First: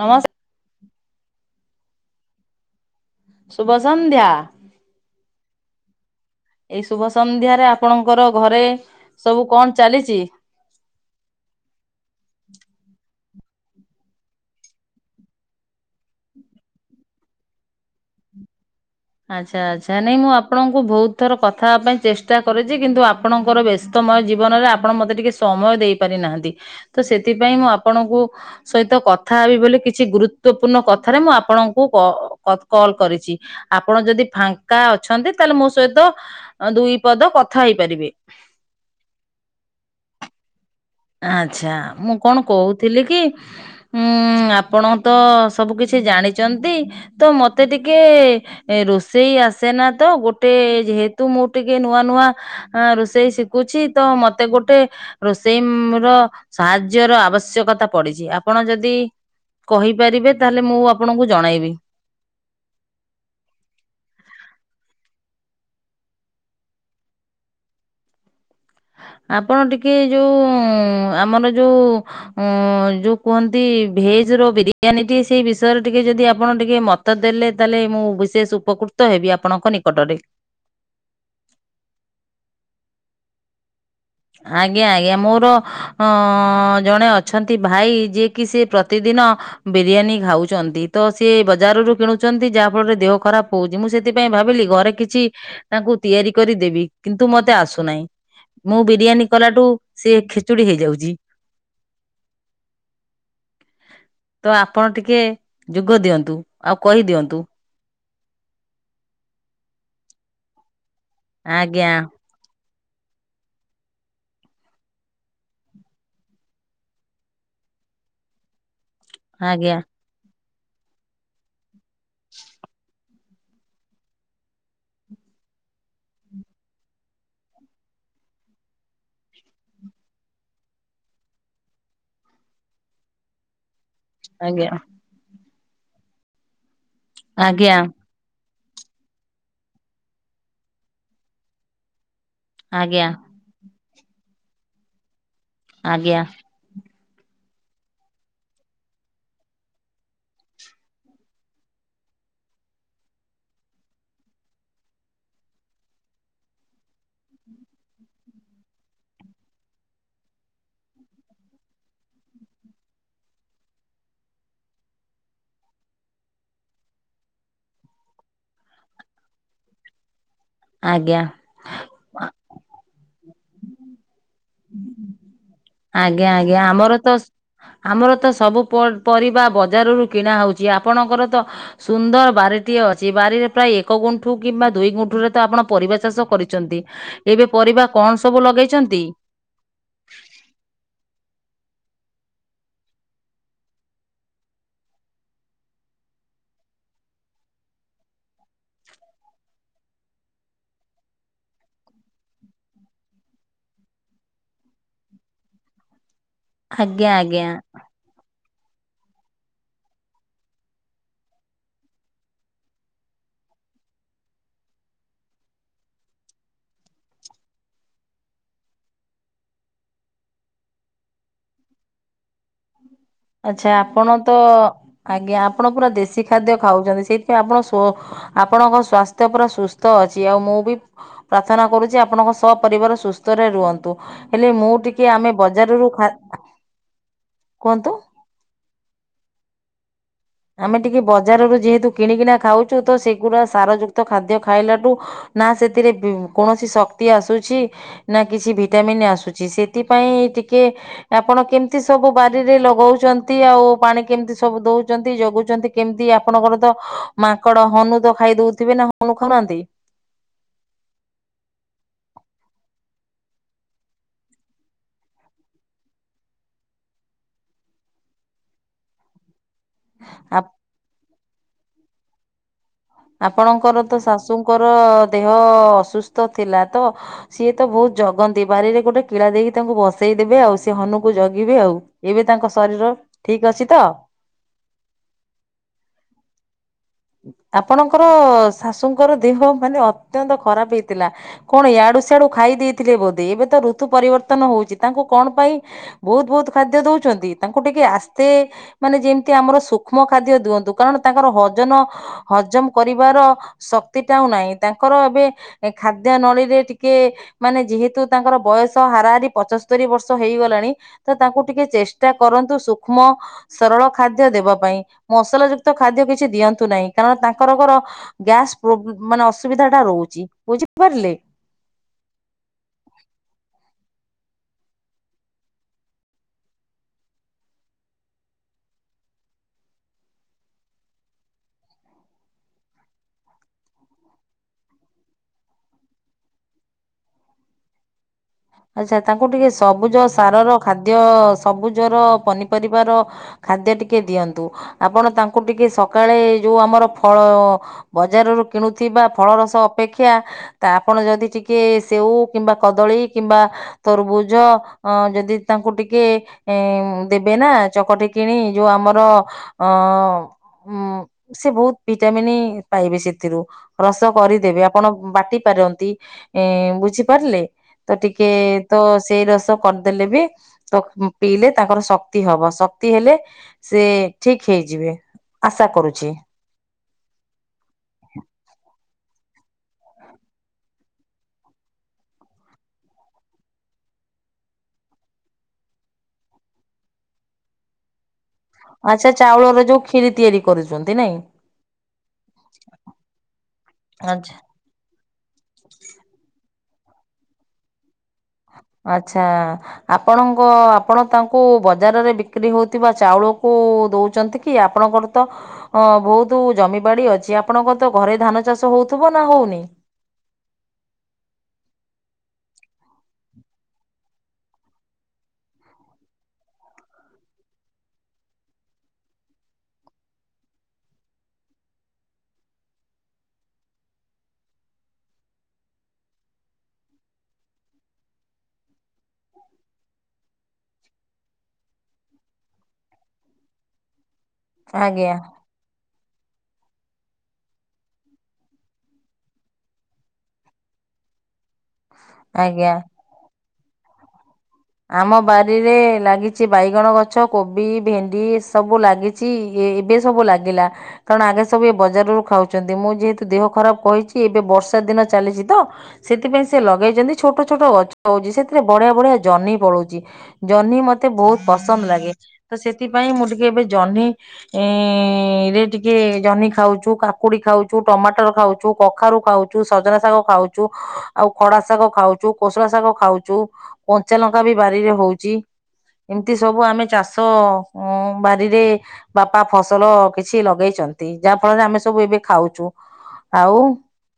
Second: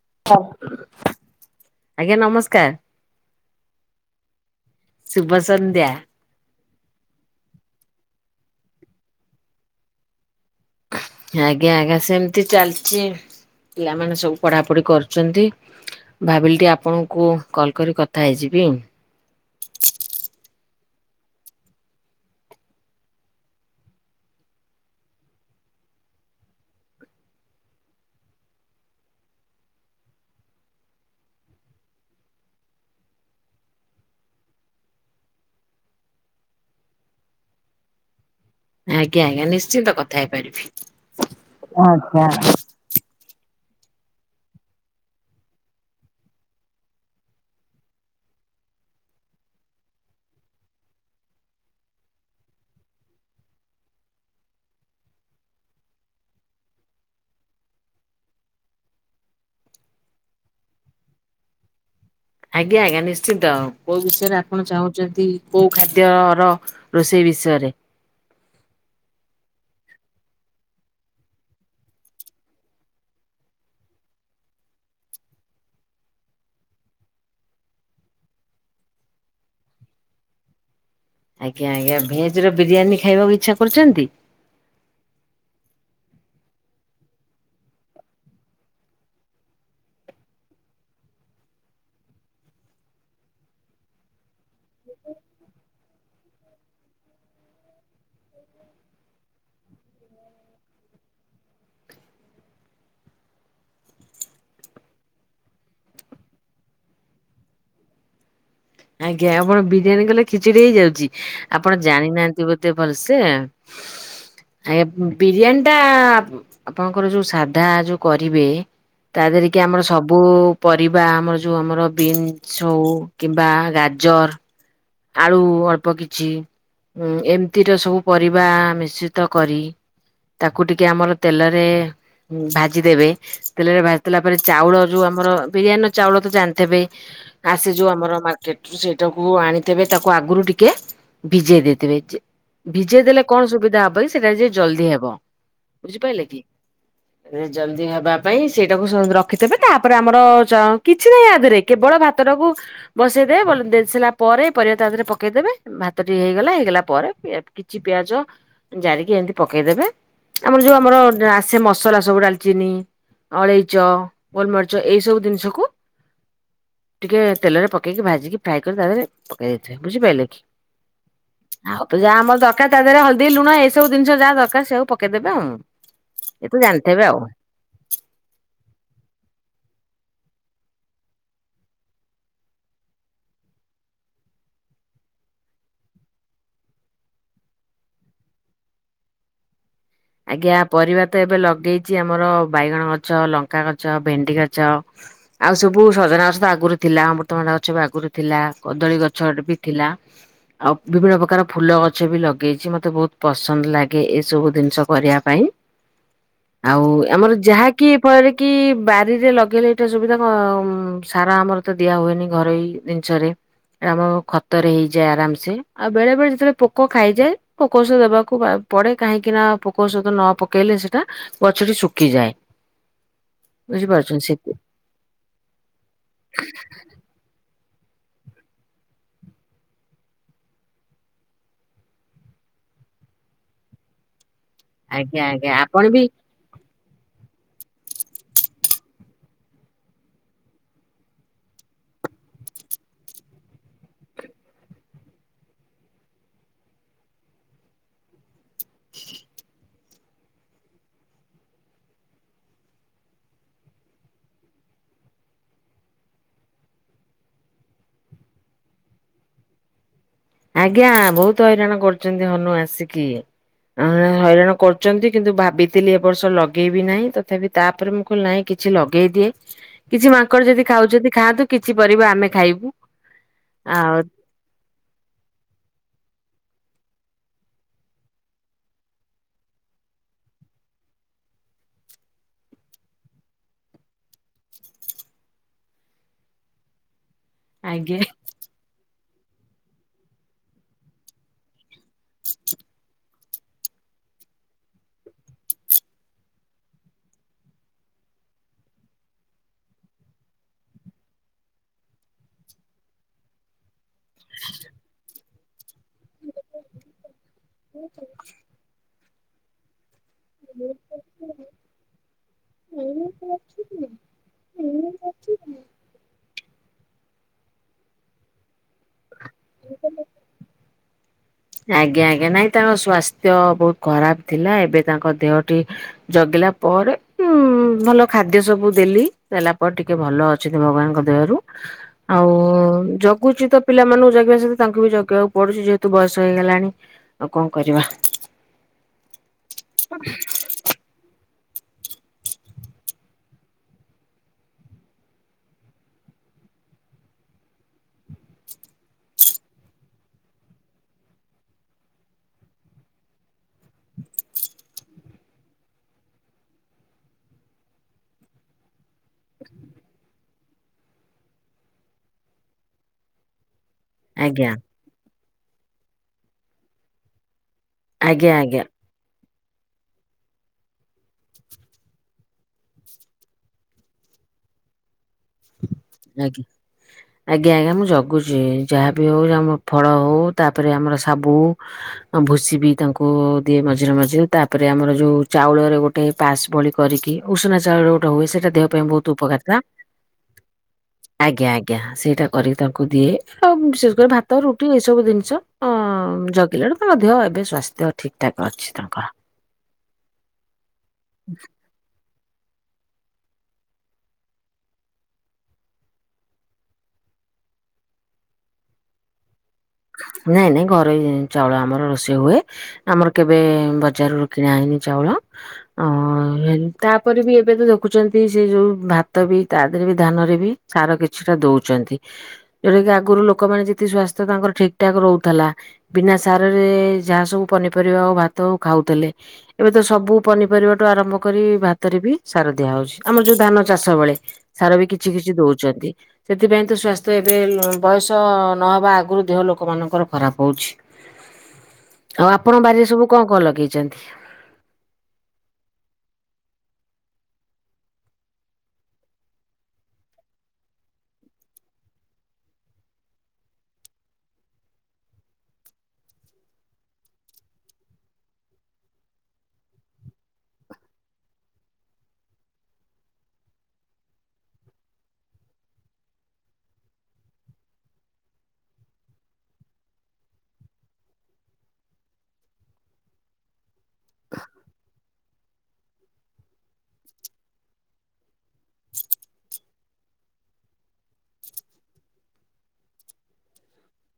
ନମସ୍କାର ହବ ଆଜ୍ଞା ନମସ୍କାର। ସୁୁଭ ସଂନ୍ଧ୍ୟା। ଶୁଭସନ୍ଧ୍ୟା। ଏଇ ଶୁଭ ସନ୍ଧ୍ୟାରେ ଆପଣଙ୍କର ଘରେ ସବୁ କଣ ଚାଲିଛି? ଆଜ୍ଞା ଆଜ୍ଞା ସେମିତି ଚାଲିଛି। ପିଲାମାନେ ସବୁ ପଢାପଢି କରୁଛନ୍ତି ଭାବିଲି ଟିକେ ଆପଣଙ୍କୁ କଲ କରି କଥା ହେଇଯିବି ଆଉ। ଆଚ୍ଛା ଆଚ୍ଛା ନାଇଁ ମୁଁ ଆପଣଙ୍କୁ ବହୁତ ଥର କଥାବା ପାଇଁ ଚେଷ୍ଟା କରିଛି କିନ୍ତୁ ଆପଣଙ୍କର ବ୍ୟସ୍ତ ତମ ଜୀବନରେ ଆପଣ ମତେ ଟିକେ ସମୟ ଦେଇ ପାରିନାହାନ୍ତି ତ ସେଥିପାଇଁ ମୁଁ ଆପଣଙ୍କୁ ସହିତ କଥାବି ବୋଲି କିଛି ଗୁରୁତଵପୂର୍ଣ୍ଣ କଥାରେ ମୁଁ ଆପଣଙ୍କୁ କ କଲ କରିଛି। ଆପଣ ଯଦି ଫାଙ୍କା ଅଛନ୍ତି ତାହେଲେ ମୋ ସହିତ ଦୁଇ ପଦ କଥା ହେଇପାରିବେ। ଆଜ୍ଞା ଆଜ୍ଞା ନିଶ୍ଚିନ୍ତ କଥା ହେଇପାରିବି। ଆଚ୍ଛା ମୁଁ କଣ କହୁଥିଲି କି ଉଁ ଆପଣ ତ ସବୁ କିଛି ଜାଣିଛନ୍ତି ତ ମତେ ଟିକେ ରୋଷେଇ ଆସେ ନା ତ ଗୋଟେ ଯେହେତୁ ମୁଁ ଟିକେ ନୂଆ ନୂଆ ରୋଷେଇ ଶିଖୁଛି ତ ମତେ ଗୋଟେ ରୋଷେଇ ର ସାହାଯ୍ୟ ର ଆବଶ୍ୟକତା ପଡିଛି ଆପଣ ଯଦି କହିପାରିବେ ତାହେଲେ ମୁଁ ଆପଣଙ୍କୁ ଜଣେଇବି। ଆଜ୍ଞା ଆଜ୍ଞା ନିଶ୍ଚନ୍ତ କୋଉ ବିଷୟରେ ଆପଣ ଚାହୁଁଛନ୍ତି କୋଉ ଖାଦ୍ୟ ର ରୋଷେଇ ବିସରେ? ହ ଆପଣ ଟିକେ ଯୋଉ ଆମର ଯୋଉ ଯୋଉ କୁହନ୍ତି ଭେଜ ର ବିରିୟାନୀ ଟି ସେଇ ବିଷୟରେ ଟିକେ ଯଦି ଆପଣ ଟିକେ ମତ ଦେଲେ ତାହେଲେ ମୁଁ ବିଶେଷ ଉପକୃତ ହେବି। ଆପଣଙ୍କ ନିକଟରେ। ଆଜ୍ଞା ଆଜ୍ଞା ଭେଜରେ ବିରିୟାନୀ ଖାଇବାକୁ ଇଚ୍ଛା କରୁଛନ୍ତି? ଆଜ୍ଞା ଆଜ୍ଞା ମୋର ଅ ଜଣେ ଅଛନ୍ତି ଭାଇ ଯିଏ କିି ସେ ପ୍ରତିଦିନ ଦିନ ବିରିୟାନୀ ଖାଉଛନ୍ତି ତ ସେ ବଜାରରୁ କିଣୁଛନ୍ତି ଯାହା ଫଳରେ ଦେହ ଖରାପ ହଉଛି ମୁଁ ସେଥି ଥିପାଇଁ ଭାବିଲି ଘରେ କିଛି ତାଙ୍କୁ ତିଆରି କରିଦବି କିନ୍ତୁ ମତେ ଆସୁନାହିଁ। ମୁଁ ବିରିୟାନୀ କଲାଠୁ ସିଏ ଖେଚୁଡ଼ି ହେଇଯାଉଛି। ତ ଆପଣ ଟିକେ ଯୋଗ ଦିଅନ୍ତୁ ଆଉ କହିଦିଅନ୍ତୁ। ଆଜ୍ଞା ଆପଣ ବିରିୟାନୀ କଲେ ଖିଚୁଡି ହେଇଯାଉଛି ଆପଣ ଆଜ୍ଞା ଜାଣିନାହାନ୍ତି ବୋ ଧେ ଭଲସେ ଆ ଆଜ୍ଞା ବିରିୟାନୀ ଟା ଆପଣଙ୍କର ଯୋଉ ସାଧା ଯୋଉ କରିବେ। ତା ଦେହରେ କି ଆଜ୍ଞା ଆମର ସବୁ ପରିବା ଆମର ଯୋଉ ଆମର ବିନ୍ସ ହଉ କିମ୍ବା ଗାଜର ଆଳୁ ଅଳ୍ପ କିଛି। ଉଁ ଏମିତିଟ ସବୁ ପରିବା ମିଶ୍ରିତ କରି ତାକୁ ଟିକେ ଆମର ତେଲରେ ଭାଜି ଦେବେ ତେଲରେ ଭା ଦେଲା ପରେ ଆଜ୍ଞା ଚାଉଳ ଯୋଉ ଆମର ବିରିୟାନୀର ଚାଉଳ ତ ଜାଣିଥିବେ ଆସେ ଆଜ୍ଞା ଯୋଉ ଆମର ମା କେଟ୍ ସେଇଟାକୁ ଆଣିଥେବେ ତାକୁ ଆଗରୁ ଟିକେ ଭିଜେଇ ଦେଇଥିବେ। ଭିଜେଇ ଆଜ୍ଞା ଦେଲେ କଣ ସୁବିଧା ହବ କି ସେଟା ଯ ଜଲଦି ହବ ଆଜ୍ଞା ବୁଝିପାରିଲେ କି? ଜଲଦି ହବା ପାଇଁ ସେଇଟାକୁ ସେ ରଖିଦବେ ତାପରେ ଆମର କିଛି ନାହିଁ ଆଧରେ କେବଳ ଭା ତଟାକୁ ବସେଇଦେବେ ବ ଦେଇସିଲା ପରେ ପରିବା ତା ଦେହରେ ପକେଇଦେବେ ଭାତ ଟି ହେଇଗଲା ହେଇଗଲା ପରେ କିଛି ପିଆଜ ଜାରିକି ଏମତି ପକେଇ ପକେଇଦବେ ଆମର ଯୋଉ ଆମର ଆସେ ମସଲା ସବୁ ଡାଲଚିନି ଅଳେଇଚ ଗୋଲମରିଚ ଏଇ ସବୁ ଜିନିଷକୁ ଟିକେ ତେଲରେ ପକେଇକି ଭାଜିକି ଫ୍ରାଏ କରି ତା ଦେହରେ ପକେଇ ଦେଇ ଦେଇଥିବେ ବୁଝିପାରିଲେ କି? ଆଜ୍ଞା ଆଉ ତ ଯାହା ଆମର ଦରକାର ତା ଦେହରେ ହଳଦୀ ଲୁଣ ଏଇ ସବୁ ଜିନିଷ ଯାହା ଦରକାର ସେ ସବୁ ପକେଇଦେବେ ଆଉ। ଆଜ୍ଞା ଏ ତ ଆଜ୍ଞା ଆମର ଜାଣିଥିବେ ତ ଆଉ। ଆମର ତ ସବୁ ପରିବା ବଜାରରୁ କିଣା ହଉଛି ଆପଣଙ୍କର ତ ସୁନ୍ଦର ବାରିଟିଏ ଅଛି ବାରିରେ ପ୍ରାୟ ଏକ ଗୁଣ୍ଠୁ କିମ୍ବା ଦୁଇ ଗୁଣ୍ଠୁରେ ତ ଆପଣ ପରିବା ଚାଷ କରିଛନ୍ତି ଏବେ ପରିବା କଣ ସବୁ ଲଗେଇଛନ୍ତି? ଆଜ୍ଞା ପରିବା ତ ଏବେ ଲଗେଇଛି ଆମର ବାଇଗଣ ଗଛ, ଲଙ୍କା ଗଛ, ଭେଣ୍ଡି ଗଛ। ଆଉ ସବୁ ସଜନା ଗଛ ତ ଆଗରୁ ଥିଲା ଅମୃତଭଣ୍ଡା ଗଛ ବି ଆଗରୁ ଥିଲା କଦଳୀ ଗଛ ଟେ ବି ଥିଲା। ଆଉ ବିଭିନ୍ନ ପ୍ରକାର ଫୁଲ ଗଛ ବି ଲଗେଇଛି ମତେ ବହୁତ ପସନ୍ଦ ଲାଗେ ଏ ସବୁ ଜିନିଷ। ପରିବା ପାଇଁ ଆଉ ଆଜ୍ଞା ଆମର ଆଜ୍ଞା ଯାହାକି ଫଳରେ କି ବାରିରେ ଲଗେଇଲେ ଏଇଟା ସୁବିଧା କ ସାର ଆମର ତ ଦିଆ ହୁଏନି ଘରୋଇ ଜିନିଷରେ ଆମ ଖତରେ ହେଇଯାଏ ଆରାମ ସେ ଆଉ ବେଳେ ବେଳେ ଯେତେବେଳେ ପୋକ ଖାଇଯାଏ ପୋକ ଓଷଦ ଦେବାକୁ ବା ପଡେ କାହିଁକି ନା ପୋକ ଓସଧ ନ ପକେଇଲେ ସେଟା ଗଛଟି ଶୁଖିଯାଏ। ଆଚ୍ଛା ଆପଣ ବୁଝିପାରୁଛନ୍ତି ତ ସେ ଆଜ୍ଞା ଆପଣ ପୁରା ଦେଶୀ ଖାଦ୍ୟ ଖାଉଛନ୍ତି ସେଇଥିପାଇଁ ଆପଣ ପ ଆପଣଙ୍କ ସ୍ଵାସ୍ଥ୍ୟ ପୁରା ସୁସ୍ଥ ଅଛି। ଆଉ ମୁଁ ବି ପ୍ରାର୍ଥନା କରୁଛି ଆପଣଙ୍କ ସପ ପରିବାର ସୁସ୍ଥ ରେ ରୁହନ୍ତୁ। ହେଲେ ମୁଁ ଟିକେ ଆଜ୍ଞା ଆମେ ଆଜ୍ଞା ଆପଣ ବଜାରରୁ ବି ଖା କୁହନ୍ତୁ? ଆମେ ଟିକେ ବଜାରରୁ ଯେହେତୁ କିଣିକିନା ଖାଉଛୁ ତ ସେଗୁୁରା ସାର ଯୁକ୍ତ ଖାଦ୍ୟ ଖାଇଲାଠୁ ନା ସେଥିରେ ବି କୌଣସି ଶକ୍ତି ଆସୁଛି ନା କିଛି ଭିଟାମିନ୍ ଆସୁଛି ସେଥିପାଇଁ ଟିକେ ଆପଣ କେମିତି ସବୁ ବାରିରେ ଲଗଉଛନ୍ତି ଆଉ ପାଣି କେମିତି ସବୁ ଦଉ ଚନ୍ତି ଜଗୁଛନ୍ତି କେମିତି ଆପଣଙ୍କର ତ ମାଙ୍କଡ ହନୁ ତ ଖାଇ ଦଉଥିବେ। ନା ହନୁ ଖାଉନାହାନ୍ତି? ଆଜ୍ଞା ବହୁତ ହଇରାଣ କରୁଛନ୍ତି ହନୁ ଆସିକି। ଆଁ ହଇରାଣ କରୁଛନ୍ତି କିନ୍ତୁ ଭାବିଥିଲି ଏ ବର୍ଷ ଲଗେଇବି ନାହିଁ ତଥାପି ତାପରେ ମୁଁ କହିଲି ନାଇଁ କି କିଛି ଲଗେଇ ଦିଏ କିଛି ମାଙ୍କଡ ଯଦି ଖାଉଛନ୍ତି ଖାଆନ୍ତୁ କିଛି ପରିବା ଆମେ ଖାଇବୁ। ଆପଣଙ୍କର ଆଉ ତ ଶାଶୁଙ୍କର ଦେହ ଅସୁସ୍ଥ ଥିଲା ତ ସିଏ ତ ବହୁତ ଜଗନ୍ତି ବାରିରେ ଗୋଟେ କିଳା ଦେଇକି ତାଙ୍କୁ ବସେଇ ଦେବେ ଆଉ ସେ ହନୁକୁ ଜଗିବେ ଆଉ। ଏବେ ତାଙ୍କ ଶରୀର ଠିକ ଅଛି ତ? ଆଜ୍ଞା ଆପଣଙ୍କର ଶାଶୁଙ୍କର ଦେହ ମାନେ ଅତ୍ୟନ୍ତ ଖରାପ ହେଇଥିଲା କଣ ଇଆ ଡୁ ସାତୁ ଖାଇ ଦେଇଥିଲେ ବୋ ଏବେ ତ ଋତୁ ପରିବର୍ତ୍ତନ ହଉଚି ତାଙ୍କୁ କଣ ପାଇଁ ବହୁତ୍ ବହୁତ୍ ଖାଦ୍ୟ ଦଉଛନ୍ତି? ତାଙ୍କୁ ଟିକେ ଆସ୍ ସେ ମାନେ ଯେମିତି ଆମର ସୂକ୍ଷ୍ମ ଖାଦ୍ୟ ଦିଅନ୍ତୁ କାରଣ ତାଙ୍କର ହଜନ ହଜମ କରିବାର ଶକ୍ତିଟା ଆଉ ନାଇ ତାଙ୍କର ଏବେ ଖାଦ୍ୟ ନଳୀରେ ଟିକେ ମାନେ ଯେହେତୁ ତାଙ୍କର ବୟସ ହାରାହାରି ପଚସ୍ତରୀ ବର୍ଷ। ତ ହେଇଗଲାଣି ତ ତାଙ୍କୁ ଟିକେ ଚେଷ୍ଟା କରନ୍ତୁ ସୂକ୍ଷ୍ମ ସରଳ ଖାଦ୍ୟ ଦେବା ପାଇଁ। ମସଲା ଯୁକ୍ତ ଖାଦ୍ୟ କିଛି ଦିଅନ୍ ନ୍ତୁ ନାଇ କାରଣ ତାଙ୍କରକର ଗ୍ୟାସ ପ୍ରୋ ମାନେ ଅସୁବିଧା ଟା ରହୁଚି ବୁଝିପାରିଲେ? ଆଜ୍ଞା ଆଜ୍ଞା ନାଇଁ ତାଙ୍କ ସ୍ୱାସ୍ଥ୍ୟ ବହୁତ୍ ଖରାପ ଥିଲା ଏବେ ତାଙ୍କ ଦେହଟି ଜଗିଲା ପରେ ଉଁ ଭଲ ଖାଦ୍ୟ ସବୁ ଦେଲି ଦେଲା ପରେ ଟିକେ ଭଲ ଅଛିତ ଭଗବାନଙ୍କ ଦୟାରୁ। ଆଉ ଜଗୁଚି ତ ପିଲାମାନକୁ ଜାଗିବା ସହିତ ତାଙ୍କୁ ବି ଜଗିବାକୁ ପଡୁଛି ଯେହେତୁ ବୟସ୍ ହେଇଗଲାଣି ଆଉ କଁ କରିବା। ଆଚ୍ଛା ତାଙ୍କୁ ଟିକେ ସବୁଜ ସାରର ଖାଦ୍ୟ ସବୁଜର ପନିପରିବାର ଖାଦ୍ୟ ଟିକେ ଦିଅନ୍ତୁ ଆପଣ ତାଙ୍କୁ ଟିକେ ସକାଳେ ଯୋଉ ଆମର ଫଳ ବଜାରରୁ କିଣୁଥିବା ଫଳ ରସ ଅପେକ୍ଷା ତା ଆପଣ ଯଦି ଟି କେ ସେଉ କିମ୍ବା କଦଳୀ କିମ୍ବା ତରଭୁଜ ଅ ଯଦି ତାଙ୍କୁ ଟିକେ ଏଁ ଦେବେ ନା ଚକଟି କିଣି ଯୋଉ ଆମର ଅ ଉଁ ସେ ବହୁତ୍ ଭିଟାମିନି ପାଇବେ ସେଥିରୁ। ରସ ଆଜ୍ଞା କରିଦେବେ ଆପଣ ବାଟି ପାରନ୍ତି ଏଁ ବୁଝିପାରିଲେ। ତ ଟିକେ ଆଜ୍ଞା ଆଜ୍ଞା ତ ସେଇ ରସ୍ ତ କରିଦେଲେ ବି ତ ପିଇଲେ ତାଙ୍କର ଶକ୍ତି ହବ ଶକ୍ତି ହେଲେ ସେ ଠିକ୍ ହେଇଯିବେ। ଆଶା କରୁଛି ଆଞା ଆଜ୍ଞା ଆଜ୍ଞା ମୁଁ ଜଗୁଚି ଯାହାବି ହଉ ଆମ ଫଳ ହଉ ତାପରେ ଆମର ସାବୁ ଭୁସି ବି ତାଙ୍କୁ ଦିଏ ମଝିରେ ମଝିରେ ତାପରେ ଆମର ଯୋଉ ଚାଉଳରେ ଗୋଟେ ପାସ୍ ପଳି କରିକି ଉଷୁନା ଚାଉଳରେ ଗୋଟେ ହୁଏ ସେଇଟା ଦେହ ପାଇଁ ବହୁତ ଆଚ୍ଛା। ଉପକାରିତା। ଚାଉଳରେ ଯୋଉ ଖିରି ତିଆରି କରୁଚନ୍ତି। ଆଜ୍ଞା ଆଜ୍ଞା। ସେଇଟା କରିକି ତାଙ୍କୁ ଦିଏ, ଆଉ ବିଶେଷ କରି ଆଚ୍ଛା। ଭାତ, ରୁଟି ଏଇ ସବୁ ଜିନଷ ଅଂ ହଁ ଜଗିଲାଳୁ ତାଙ୍କ ଦେହ ଏବେ ସ୍ୱାସ୍ଥ୍ୟ ଠିକ ଠାକ ଅଛି ତାଙ୍କର ଆଚ୍ଛା। ଆପଣଙ୍କ ଆପଣ ତାଙ୍କୁ ବଜାରରେ ବିକ୍ କ୍ରି ହଉଥିବା ଚାଉଳକୁ ଦଉଚନ୍ତି କି? ଆପଣଙ୍କର ତ ଅ ବହୁତ ଜମିବାଡି ଅଛି ଆପଣଙ୍କର ତ ଘରେଇ ଧାନ ଚାଷ ହଉଥିବ ନା ହଉନି? ନାଇଁ ନାଇଁ ଘରୋଇ ଚାଉଳ ଆମର ରୋଷେଇ ହୁଏ। ଆମର କେବେ ବଜାରରୁ କିଣା ହେଇନି ଚାଉଳ ଅ ତାପରେ ବି ଏବେ ତ ଦେଖୁଚନ୍ତି ସେ ଯୋଉ ଭାତ ବି ତା ଦେହରେ ବି ଧାନ ନରେ ବି ସାର କିଛିଟା ଦଉଚନ୍ତି। ଯୋଉଟା କି ଆଗରୁ ଲୋକମାନେ ଯେତିକି ସ୍ୱାସ୍ଥ୍ୟ ତାଙ୍କର ଠିକ୍ ଠାକ୍ ରଉଥେଲା, ବିନା ସାରରେ ଯାହା ସବୁ ପନିପରିବା ହଉ ଭାତ ହଉ ଖାଉଥିଲେ ଏବେ ତ ସବୁ ପନିପରିବା ଠୁ ଆରମ୍ଭ କରି ଭାତରେ ବି ସାର ଦିଆ ହଉଚି। ଆମର ଯୋଉ ଧାନ ଚାଷ ବେଳେ ସାର ବି କିଛି ଆଜ୍ଞା କିଛି ଦଉଚନ୍ତି। ସେଥିପାଇଁ ତ ସ୍ଵାସ୍ଥ୍ୟ ଏବେ ବୟସ ନହବା ଆଗରୁ ଦେହ ଲୋକମାନଙ୍କର ଖରାପ ହଉଚି। ଆଉ ଆପଣଙ୍କ ଆଜ୍ଞା। ବାରିରେ ସବୁ କଅଁ କଅଁ ଲଗେଇ ଚନ୍ତି। ଆମ ବାରିରେ ଲାଗିଚି ବାଇଗଣ ଗଛ, କୋବି, ଭେଣ୍ଡି ଏସବୁ ଲାଗିଚି ଏ ଏବେ ସବୁ ଲାଗିଲା। କାରଣ ଆଗେ ସବୁ ଏ ବଜାରରୁ ଖାଉଚନ୍ତି, ମୁଁ ଯେହେତୁ ଦେହ ଖରାପ କହିଚି ଏବେ ବ ର୍ଷା ଦିନ ଚାଲିଚି ତ, ସେତିପାଇଁ ସେ ଲଗେଇଚନ୍ତି ଛୋଟ ଛୋଟ ଗଛ ହଉଚି, ସେଥିରେ ବଢିଆ ବଢିଆ ଜହ୍ନି ଫଳଉଚି। ଜହ୍ନି ମତେ ବହୁତ୍ ପସନ୍ଦ ଲାଗେ ତ ସେଥିପାଇଁ ମୁଁ ଟିକେ ଏବେ ଜହ୍ନି ଏଁ ରେ ଟିକେ ଜହ୍ନି ଖାଉଚୁ, କାକୁଡି ଖାଉଚୁ, ଟମାଟର ଖାଉଚୁ, କଖାରୁ ଖାଉଚୁ, ସଜନା ଶାଗ ଖାଉଚୁ, ଆଉ ଖଡା ଶାଗ ଖାଉଚୁ, କୋଷଳା ଶାଗ ଖାଉଚୁ କଞ୍ଚାଲଙ୍କା ବି ବାରିରେ ହଉଚି ଏମତି ସବୁ ଆମେ ଚାଷ ଉଁ ବାରିରେ ବାପା ଫସଲ କିଛି ଲଗେଇଛ ଛନ୍ତି। ଯାହାଫଳରେ ଆମେ ସବୁ ଏବେ ଖାଉଛୁ। ଆଉ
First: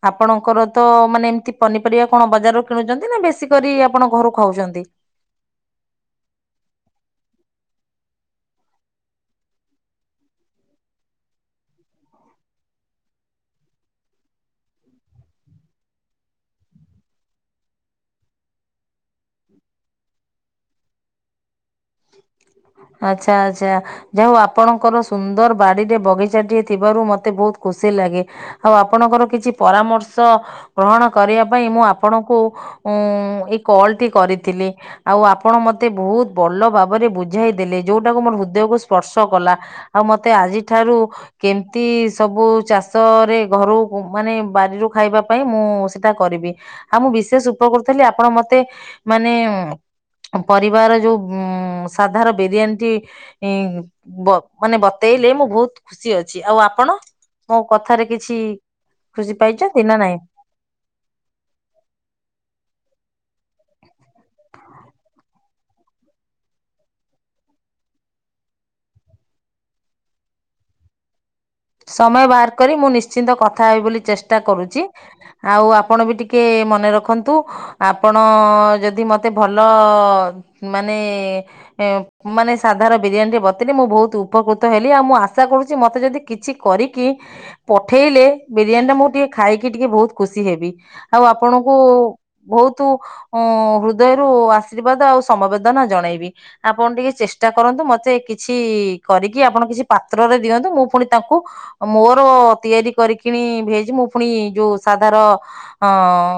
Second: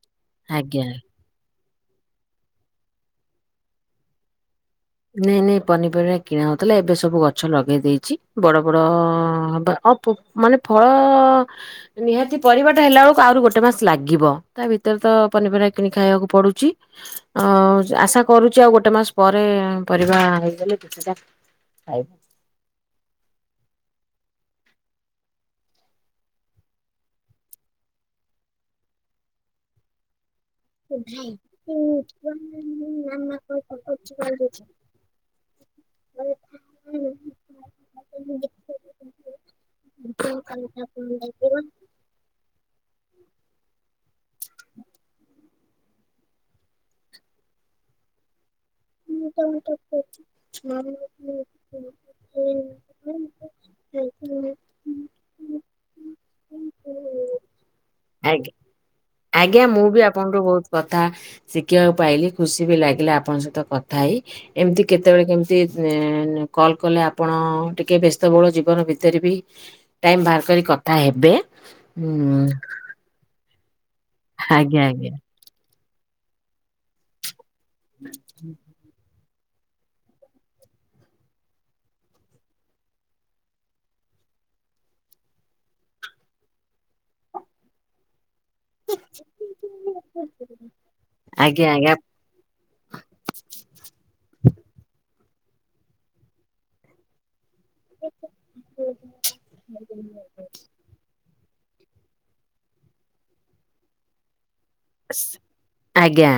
ଆପଣଙ୍କର ତ ଆଜ୍ଞା। ମାନେ ଏମତି ପନିପରିବା କଣ ବଜାରରୁ କିଣୁଚନ୍ତି ନା ବେଶୀ କରି ଆପଣ ଘରୁ ଖାଉଛନ୍ତି? ନାଇଁ ନାଇଁ ପନିପରିବା କିଣା ହଉଥିଲା ଏବେ ସବୁ ଗଛ ଲଗେଇ ଦେଇ ଚି। ବଡ ବଡ ଅ ବା ଅଫ୍ ମାନେ ଫଳ ନିହାତି ପରିବାଟା ହେଲା ବେଳକୁ ଆହୁରି ଗୋଟେ ମାସ ଲାଗିବ। ତା ଭିତରେ ତ ପନିପରିବା କିଣି ଖାଇବାକୁ ପଡୁଛି। ଆଉ ଆଶା କରୁଚି ଆଉ ଗୋଟେ ମାସ ପରେ ପରିବା ହେଇଗଲେ କିଛିଟା ଖାଇବ। ହ ଆଚ୍ଛା ଆଚ୍ଛା। ଯାହାହଉ ଆପଣଙ୍କର ସୁନ୍ଦର ବାଡିରେ ବଗିଚାଟିଏ ଥିବାରୁ ମତେ ବହୁତ ଖୁସି ଲାଗ ଲାଗେ। ଆଉ ଆପଣଙ୍କର କିଛି ପରାମର୍ଶ ଗ୍ରହଣ କରିବା ପାଇଁ ମୁଁ ଆପଣଙ୍କୁ ଉମ୍ ଏ କଲ୍ ଟି କରିଥିଲି। ଆଉ ଆ ଆପଣ ମୋତେ ବହୁତ ବଲ ଭାବରେ ବୁଝାଇ ଦେଲେ, ଯୋଉଟାକୁ ମୋର ହୃଦୟକୁ ସ୍ପର୍ଶ କଲା। ଆଉ ମତେ ଆଜିଠାରୁ କେମତି ସବୁ ଚାଷରେ ଘରୁ ମାନେ ବାରିରୁ ଖାଇବା ପାଇଁ ମୁଁ ସେଟା କରିବି। ଆଉ ମୁଁ ବିଶେଷ ଉପ କୃତ ହେଲି ଆପଣ ମତେ ମାନେ ପରିବାର ଯୋଉ ଉମ୍ ସାଧାର ବିରିୟାନୀଟି ଇ ବ ମାନେ ବତେଇଲେ, ମୁଁ ବହୁତ ଖୁସି ଅଛି। ଆଉ ଆପଣ? ମୋ କଥାରେ କିଛି ଆଜ୍ଞା ଖୁସି ଆଜ୍ଞା। ପାଇଛନ୍ତି ମୁଁ ନା ବି ନାଇଁ? ଆପଣଙ୍କଠୁ ବହୁତ କଥା ଶିଖିବାକୁ ପାଇଲି, ଖୁସି ବି ଲାଗିଲା ଆପଣଙ୍କ ସହିତ କଥା ହେଇ, ଏମତି କେତେବେଳେ କେମତି କଲ୍ କଲେ ଆପଣ ଟିକେ ବ୍ୟସ୍ତବହୁଳ ଜୀବ ନ ଭିତରେ ବି ଟାଇମ ବାହାର କରି କଥା ହେବେ। ସମୟ ହୁଁ ବାହାର କରି ମୁଁ ନିଶ୍ଚିନ୍ତ କଥା ହେବି ବୋଲି ଚେଷ୍ଟା କରୁଚି। ଆଜ୍ଞା ଆଜ୍ଞା ଆଉ ଆପ ଆପଣ ବି ଟିକେ ମନେ ରଖନ୍ତୁ, ଆପଣ ଯଦି ମତେ ମତେ ଭଲ ମାନେ ମାନେ ସାଧାର ବିରିୟାନୀଟି ବତେଇଲେ ମୁଁ ବହୁତ ଉପକୃତ ହେଲି, ଆଉ ମୁଁ ଆଶା କରୁଛି ମତେ ଯଦି କିଛି କରିକି ପଠେଇଲେ ବିରିୟାନୀଟା ମୁଁ ଟିକେ ଖାଇକି ଟିକେ ବହୁତ ଖୁସି ହେବି। ଆଉ ଆଜ୍ଞା ଆପଣଙ୍କୁ ଆଜ୍ଞା ବହୁତୁ ମୁଁ ହୃଦୟରୁ ଆଶୀର୍ବାଦ ଆଉ ସମବେଦନା ଜଣେଇବି। ଆପଣ ଟିକେ ଚେଷ୍ଟା ଚେଷ୍ଟା କରନ୍ତୁ ମତେ କିଛି କରିକି ଆପଣ କିଛି ପାତ୍ରରେ ଦିଅନ୍ତୁ ମୁଁ ପୁଣି ମକୁ ମୋର ତିଆରି କରିକିଣି ଭେଜ ମୁଁ ପୁଣି ଯୋଉ ସାଧାର ଅ ଆଜ୍ଞା।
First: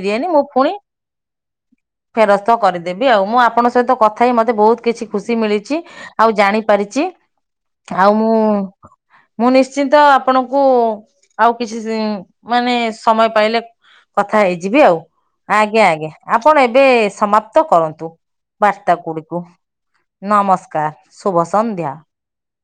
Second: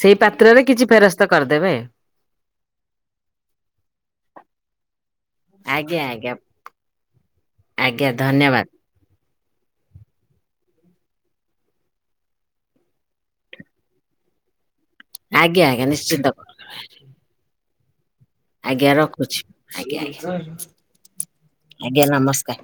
ସେଇ ମୁଁ ପାତ୍ରରେ ଫୁଣି କିଛି ଫେରସ୍ତ କରିଦେବେ ଫେରସ୍ତ କରିଦେବି ଆଉ ମୁଁ ଆପଣଙ୍କ ସହିତ କଥା ହେଇ ମତେ ବହୁତ କିଛି ଖୁସି ମିଳିଚି ଆଜ୍ଞା ଆଉ ଆଜ୍ଞା ଜାଣି ପାରିଛି ଆଜ୍ଞା ଆଉ ମୁଁ ଧନ୍ୟବାଦ। ମୁଁ ନିଶ୍ଚିନ୍ତ ଆପଣଙ୍କୁ ଆଉ କିଛି ମାନେ ସମୟ ପାଇଲେ କଥା ହେଇଯିବି ଆଉ ଆଜ୍ଞା ଆଜ୍ଞା ଆପଣ ଏବେ ସମାପ୍ତ କରନ୍ତୁ। ଆଜ୍ଞା ବାର୍ତ୍ତା ରଖୁଛି ଗୁଡିକୁ ଆଜ୍ଞା ଆଜ୍ଞା ନମସ୍କାର ଶୁଭ ସନ୍ଧ୍ୟା। ଆଜ୍ଞା ନମସ୍କାର।